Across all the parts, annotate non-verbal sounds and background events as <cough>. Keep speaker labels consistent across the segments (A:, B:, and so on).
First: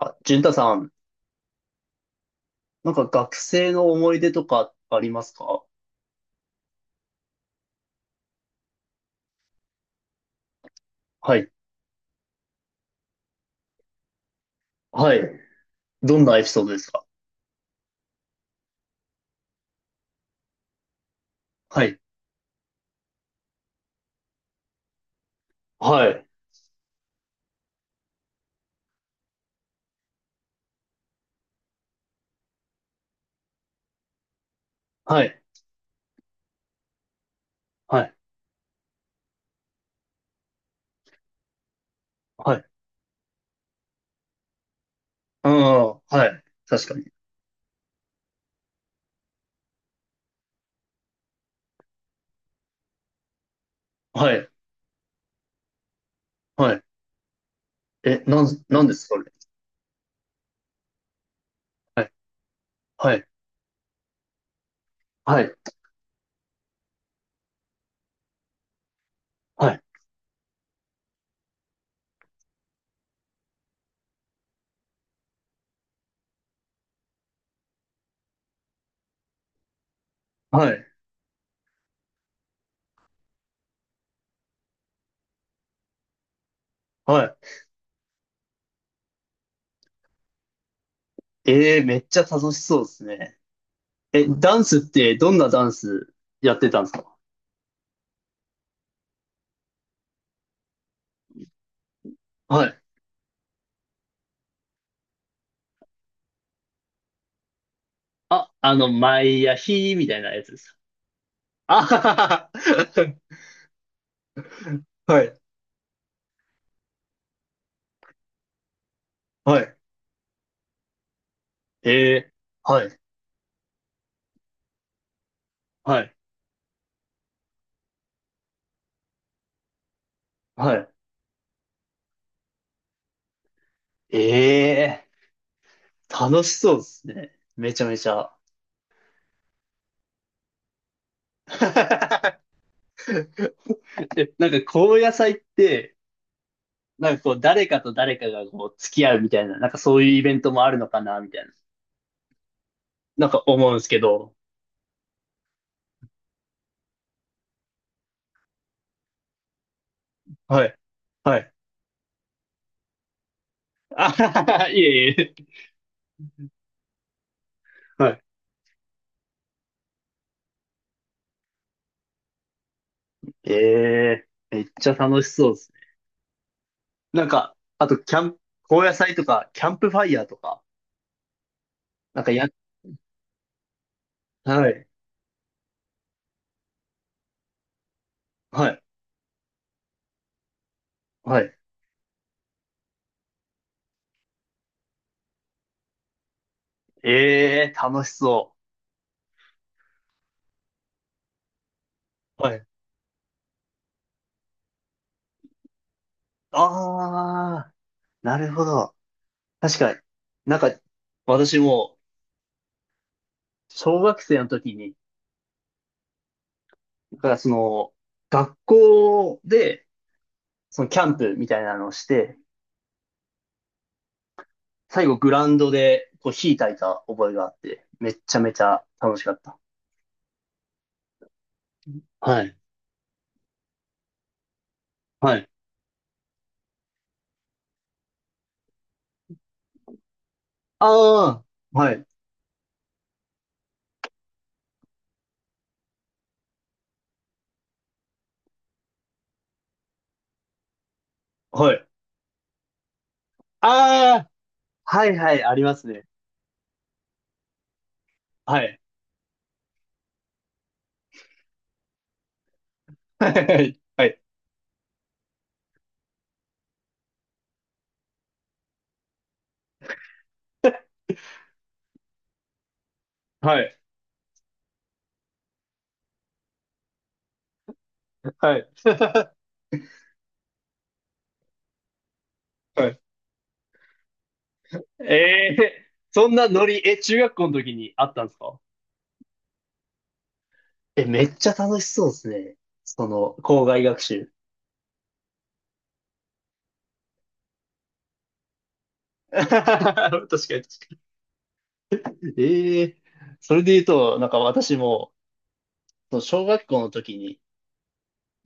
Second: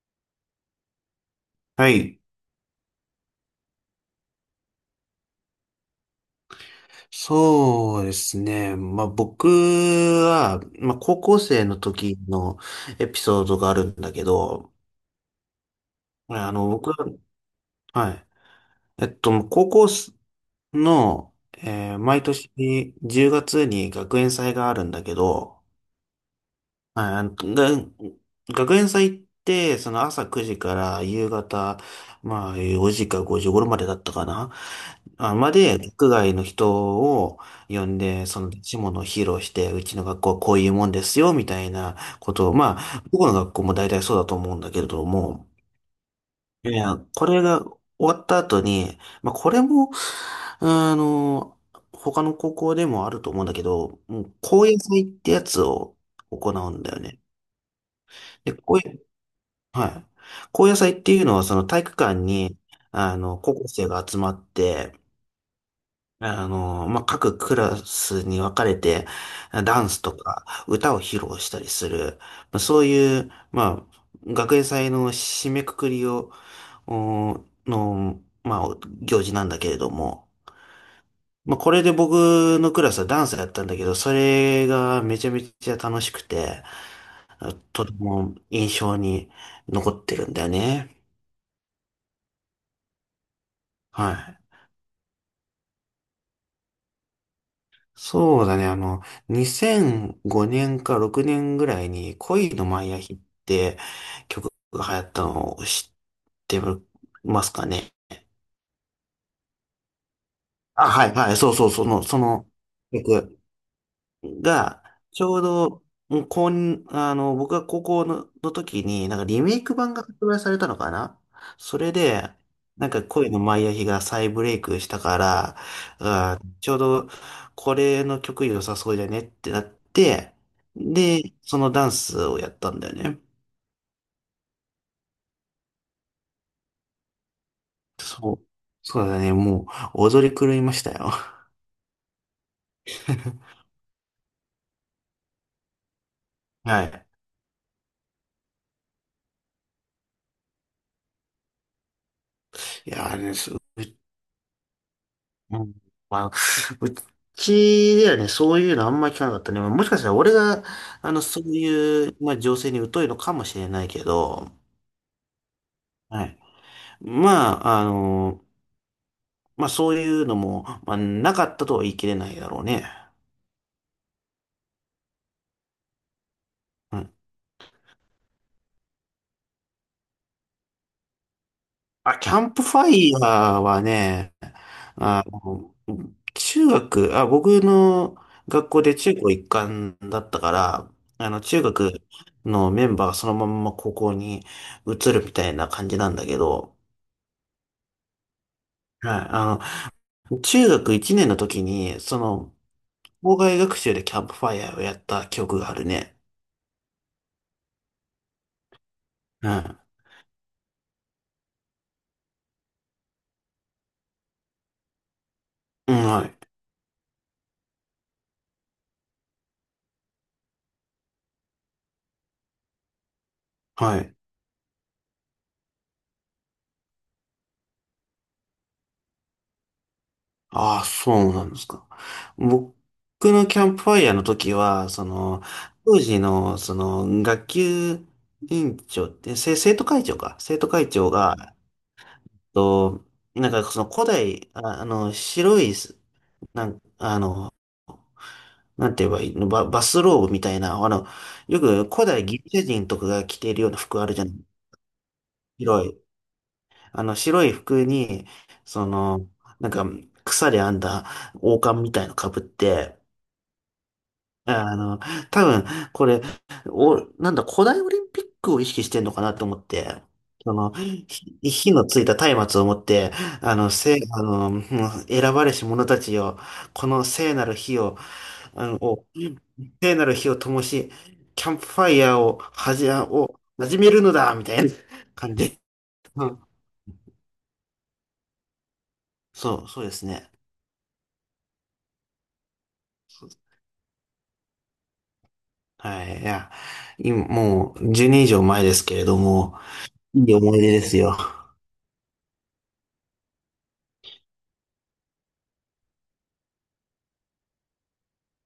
A: あ、淳太さん、
B: はい。
A: なんか学生の思い出とかありますか？
B: そうですね。まあ、僕は、まあ、高
A: は
B: 校
A: い。
B: 生の時のエピソードがあるんだけど、
A: はい。どんなエピソードで
B: 僕
A: す
B: は、
A: か？
B: はい。高校の、
A: はい。
B: 毎年10月に学園祭があるんだけど、
A: はい。
B: はい、学園祭って、その朝9時から夕方、まあ4時か5時頃までだったかな。
A: は
B: あ、
A: い。
B: まで、学外の人を呼ん
A: はい。
B: で、その出し物を披露して、うちの学校はこういうもんですよ、みたいなこと
A: は
B: を、
A: い。
B: まあ、どこの学校も大体そうだと思うんだけれども、
A: うん。はい。
B: い
A: 確か
B: や、
A: に。
B: これが終わった後に、まあ、これも、あの、他の高校でもあると思うんだけど、も
A: は
B: う、
A: い。
B: 高野祭ってやつを行う
A: はい。
B: んだよね。
A: え、
B: で、こう
A: なん
B: い
A: で
B: う、
A: すかそれ。
B: はい。高野祭っていうのは、その体育
A: はい。
B: 館に、
A: はい。
B: 高校生が集まって、
A: はい。
B: まあ、各クラスに分かれて、
A: はい。
B: ダンスとか歌を披露したりする、まあ、そういう、まあ、学園祭の締めくくりを、まあ、行事なんだけれども、
A: はい。
B: まあ、これで僕のクラスはダンスやったんだけど、それがめちゃめちゃ楽しくて、
A: は
B: とても印象に残ってるんだよね。
A: い。えー、めっちゃ楽しそうですね。
B: は
A: え、
B: い。
A: ダンスってどんなダンスやってたんですか？
B: そうだね。2005年か6年ぐらいに恋の
A: はい。
B: マイアヒって曲が流行ったのを知ってますかね？
A: あ、あの、毎夜日みたいなやつです。
B: あ、はい、はい。そうそう、そ
A: あは
B: の、その
A: はは
B: 曲。が、
A: は。
B: ち
A: はい。
B: ょうど、もうこん、あの、僕が高校の時に、なんかリメ
A: は
B: イク
A: い。
B: 版が発売されたのかな。それで、
A: えー、は
B: なん
A: い。
B: か恋のマイアヒが再ブレイクしたから、
A: はい。
B: ちょうどこれの曲良さそうじゃねってなって、
A: は
B: で、そのダンスをやったんだよね。
A: い。ええ、楽しそうですね。めちゃめちゃ。
B: そう。そうだね。もう踊り狂いましたよ。
A: <laughs> え、なんか高野菜って、
B: はい。
A: なんかこう誰かと誰かがこう付き合うみたいな、なんかそういうイベントもあるのかな、みたいな。
B: いやー
A: なん
B: ね、
A: か
B: すう
A: 思うんですけど。
B: うん、まあ、<laughs> うちではね、そういうのあんまり聞かなかったね。もしかしたら俺が、
A: はい。は
B: そう
A: い。
B: いう、まあ、情勢に疎いのかもしれない
A: <laughs>
B: け
A: あはは
B: ど、
A: は、いえいえ。
B: はい。まあ、
A: はい。
B: まあ、そういうのも、まあ、なかったとは言い切れないだろうね。
A: ええ、めっちゃ楽しそうですね。
B: うん
A: なんか、あとキャンプ、高野菜とか、キャンプファイヤーとか、
B: あ、
A: なん
B: キ
A: か
B: ャ
A: や、
B: ンプファイヤーはね、
A: はい。
B: あの、中学、あ、僕の
A: は
B: 学校
A: い。
B: で中高一貫だったから、
A: はい。
B: 中学のメンバーがそのまんま高校に移るみたいな感じなんだけど、
A: ええ、楽しそ
B: はい、中学1年の時に、そ
A: う。
B: の、
A: はい。
B: 校外学習でキャンプファイヤーをやった記憶があるね。
A: ああ。なるほど。確
B: は
A: かに。なんか、私も、小学生の時に、
B: い。うん、はい。
A: だからその、学校で、そのキャンプみたいなのをして、
B: はい。
A: 最後グラウンドで、こう、火焚いた覚えがあって、めっちゃめちゃ楽しかった。
B: ああ、そうなんですか？
A: はい。
B: 僕のキャンプファイヤーの時は、そ
A: は
B: の、
A: い。
B: 当時の、その、学級委員長って、生徒会長か。生徒会長が、
A: ああ、はい。
B: っと、なんかその古代、あ、あの、白いす、なん、あの、なんて言えばいいの、バスローブみたいな、よ
A: は
B: く
A: い。
B: 古代ギリシャ人とかが着ているような服あるじゃ
A: ああ、
B: ない。
A: はいはい、ありま
B: 白
A: す
B: い。
A: ね。
B: 白い服に、
A: はい。
B: その、なんか、草で編んだ王冠みたいの被って、
A: はい。はい。
B: あの、多分、これ、お、なんだ、古代オリンピックを意識してんのかなと思って、その、火のついた松明を持って、あ
A: は
B: の、
A: い。
B: せ、あの、もう選ばれし者たちよ、この聖なる火を、
A: は
B: あ
A: い。
B: の、を
A: <laughs>
B: 聖なる火を灯し、キャンプファイヤーを、は
A: は
B: じ、
A: い
B: を始めるのだみたいな
A: え
B: <laughs> 感
A: <laughs>
B: じ。
A: え、
B: <laughs> う
A: そん
B: ん
A: なノリ、え、中学校の時にあったんですか？
B: そう、そうですね。
A: え、めっちゃ楽しそうですね。その、校外学習。
B: はい、いや、今、もう、10年以上前ですけれど
A: <laughs> 確
B: も、
A: か
B: い
A: に、
B: い思い
A: 確
B: 出です
A: か
B: よ。
A: に。ええ、それで言うと、なんか私も、その小学校の時に、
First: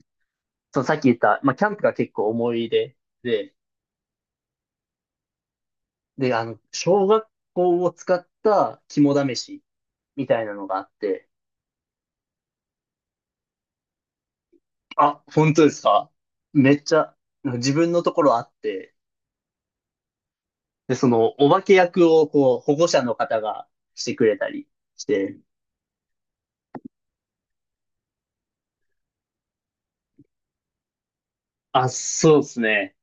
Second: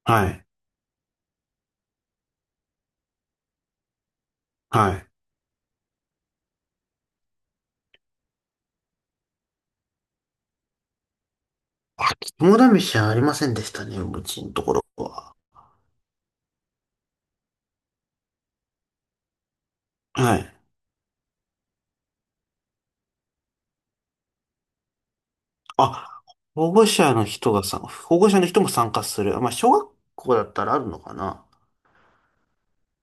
B: はい、
A: そのさっき言った、まあ、キャンプが結構思い出で、
B: はい。
A: で、あの、小学校を使った肝試しみたいなのがあって、
B: あ、肝試しはありませんでしたね、うちのところ
A: あ、
B: は。
A: 本当ですか？めっちゃ、自分のところあって、
B: はい。
A: で、その、お化け役を、こう、保護者の方がしてくれたりして、
B: あ、保護者の人がさ、保護者の人も参加する。まあ、小学校だったらあるのかな。
A: あ、そうですね。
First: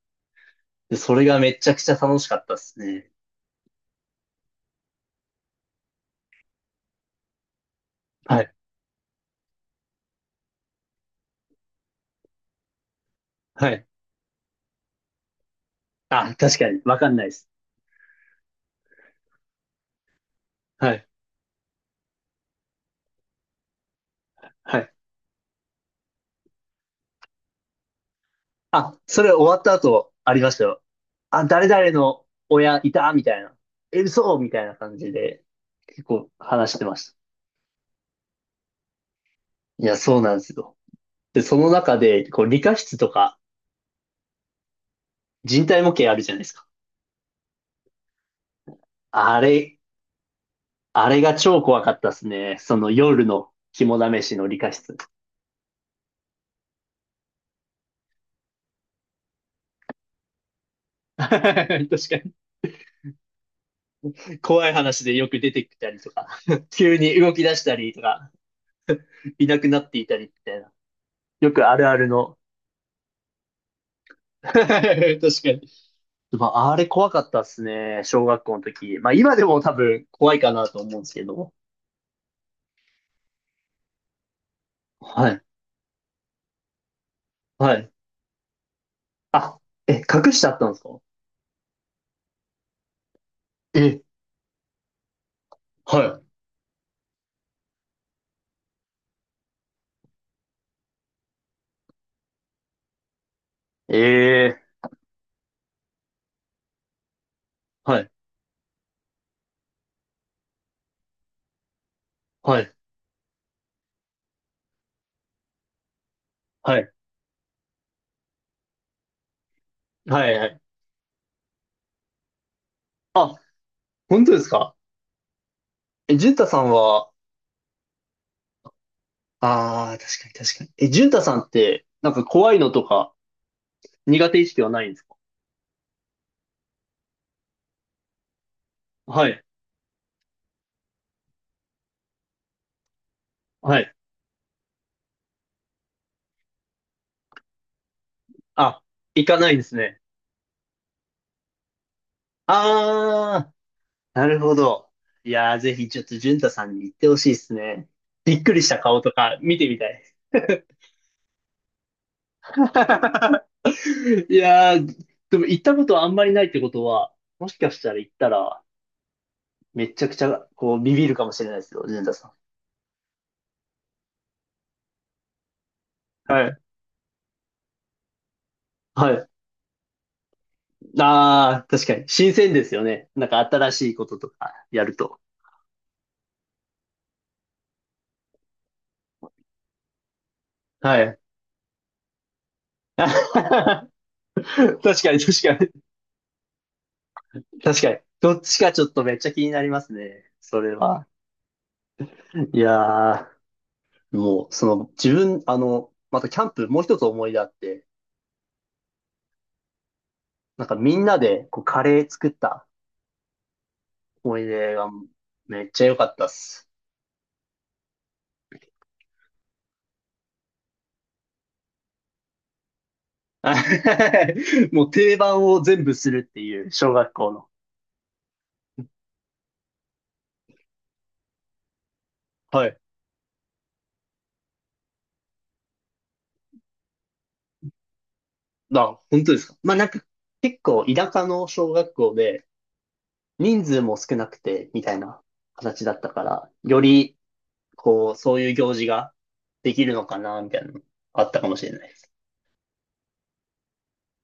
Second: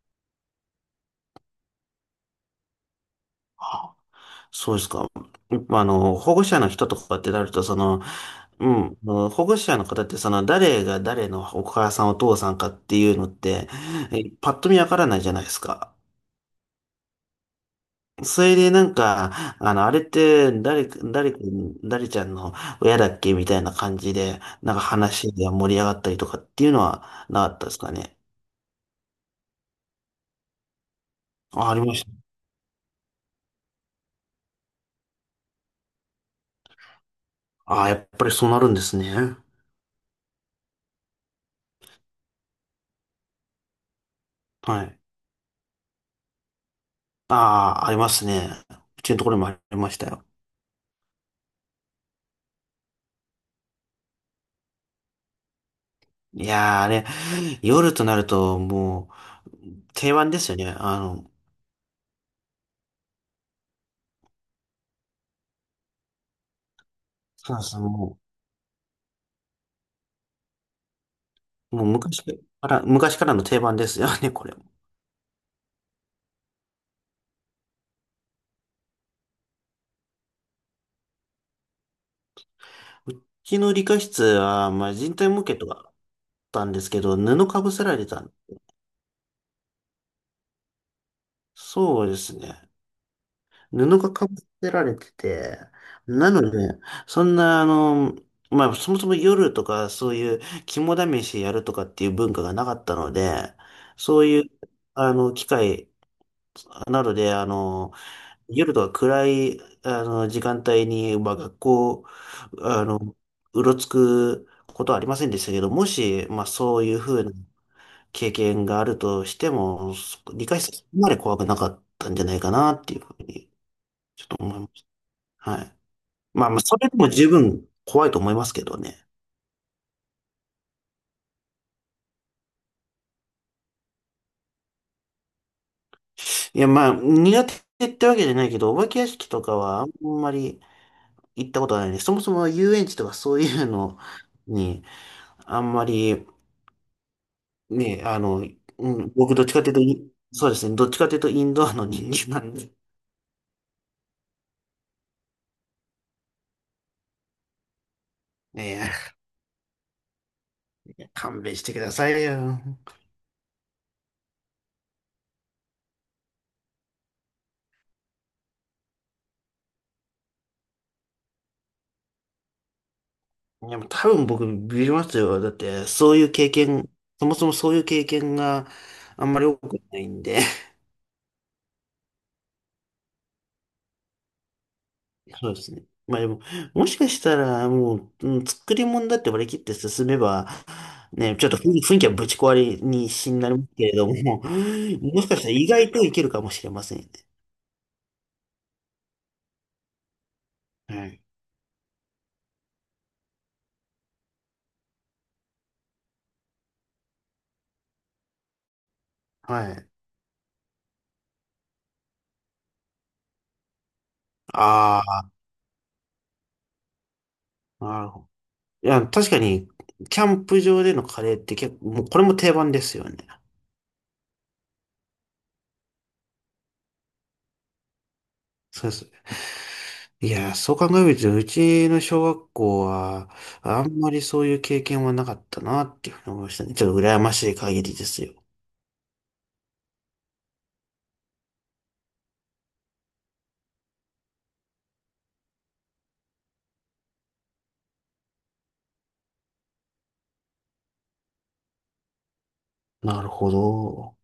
A: で、それがめちゃくちゃ楽しかったですね。
B: あ、そうですか？まあの、保護者の人とかってなると、その、
A: はい。
B: 保護者の方って、その、誰が誰のお母さん、お父さんかっていうのって、
A: はい。
B: パッと見わからないじゃないですか。
A: あ、確かに、わかんないです。
B: それでなんか、あれって誰
A: は
B: か、
A: い。
B: 誰か、誰ちゃんの親だっけみたいな感じで、なん
A: は
B: か
A: い。
B: 話が盛り上がったりとかっていうのはなかったですかね？
A: あ、それ終わった後、ありましたよ。あ、誰
B: あ、あり
A: 々
B: まし
A: の
B: た。
A: 親いたみたいな。え、嘘みたいな感じで、結構話してました。
B: あ、やっぱりそうなるんですね。
A: いや、そうなんですよ。で、その中で、こう、理科室とか、
B: はい。
A: 人体模型あるじゃないですか。
B: ああ、ありますね。うちのところ
A: あ
B: にもあり
A: れ、
B: ましたよ。
A: あれが超怖かったですね。その夜の肝試しの理科室。
B: いやー、あれ、夜となるともう定番ですよね。
A: <laughs> 確かに。怖い話でよく出てきたりとか、<laughs> 急に動き出
B: そう
A: した
B: そう、
A: りと
B: も
A: か、いなくなっていたりみたいな。よくあ
B: う、もう
A: るある
B: 昔か
A: の。
B: ら、昔からの定番ですよね、
A: <laughs>
B: これ。
A: 確かに。まあ、あれ怖かったっすね。小学校の時。まあ、今でも多分怖いかなと思うんですけど。
B: うちの理科室は、まあ、人
A: は
B: 体模
A: い。
B: 型とかたんですけど、布かぶ
A: は
B: せ
A: い。
B: られてたん。
A: あ、え、隠してあったんですか？
B: そうですね。布
A: え、
B: がかぶせられてて、
A: は
B: なので、そんな、まあ、そもそも夜とか、そういう肝試しやるとかっていう文化がなかったので、
A: い。
B: そういう、
A: ええ、
B: 機会などで、
A: はい。
B: 夜とか暗い、時間帯に、まあ、学校、
A: はい。
B: あの、うろつくことはありませんでしたけど、もし、まあ、
A: は
B: そう
A: い。
B: いうふうな、経験があるとしても、
A: はい。は
B: 理
A: い。
B: 解するそこまで怖くなかったんじゃないかなっていうふう
A: あ、
B: に、ち
A: 本当
B: ょっ
A: で
B: と
A: す
B: 思いま
A: か？
B: す。はい。
A: え、淳太
B: まあま
A: さ
B: あ、
A: ん
B: それでも
A: は、
B: 十分怖いと思いますけどね。
A: ああ、確かに、確かに。え、淳太さんって、なんか怖いのとか苦手意識はないんですか？
B: いや、まあ、苦手ってわけじゃないけど、お化け屋
A: は
B: 敷
A: い。
B: とかはあんまり行ったことないね。そもそも遊園地とかそういう
A: はい。
B: のに、あんまり、ね、
A: あ、行
B: 僕
A: か
B: どっ
A: な
B: ち
A: いんで
B: かとい
A: す
B: うと
A: ね。
B: そうですね、どっちかというとインドアの人間なんで、
A: ああ、なるほど。いやー、ぜひちょっと淳太さんに言ってほしいですね。びっくりした顔
B: ね
A: とか見てみたい。
B: え、勘弁してくださいよ。
A: <laughs> いやー、でも行ったことはあんまりないってことは、もしかしたら行ったら、めちゃくちゃ、こう、ビビるかもしれないですよ、淳太さん。
B: いや、もう多分僕ビビりますよ。だって、そういう
A: は
B: 経
A: い。
B: 験、そもそもそういう経験が
A: は
B: あ
A: い。
B: んまり多くないんで。
A: ああ、確かに。新鮮ですよね。なんか新しいこととかやると。
B: <laughs> そうですね。まあでも、もしかしたら、もう、作り物だって割り切って進めば、
A: はい。
B: ね、ちょっと雰囲気はぶち壊れ
A: <laughs>
B: にしになりますけ
A: 確
B: れども、
A: かに、確か
B: <laughs> もしかしたら意
A: に。
B: 外といけるかもしれませんよ
A: 確かに。どっちかちょっとめっちゃ気になりますね。それは。
B: ね。
A: いやー。もう、その、自分、あの、またキャンプ、もう一つ思い出あって、
B: はい。はい。
A: なんかみんなで、こう、カレー作った思い出が、
B: あ
A: めっちゃ良かったっす。
B: あ、なるほど。いや、確かに、キャンプ場でのカレーって結構、もうこれも定番ですよね。
A: <laughs> もう定番を全部するっていう、小学校の。
B: そうそう。いやー、そう考えると、うちの小学
A: はい。
B: 校は、あんまりそういう経験はなかったなっていうふうに思いましたね。ちょっと羨ましい限りですよ。
A: あ、本当ですか。まあ、なんか、結構、田舎の小学校で、人数も少なくて、みたいな形だったから、より、こう、そういう行事ができるのかな、みたいなの、あったかもしれない。
B: なるほど。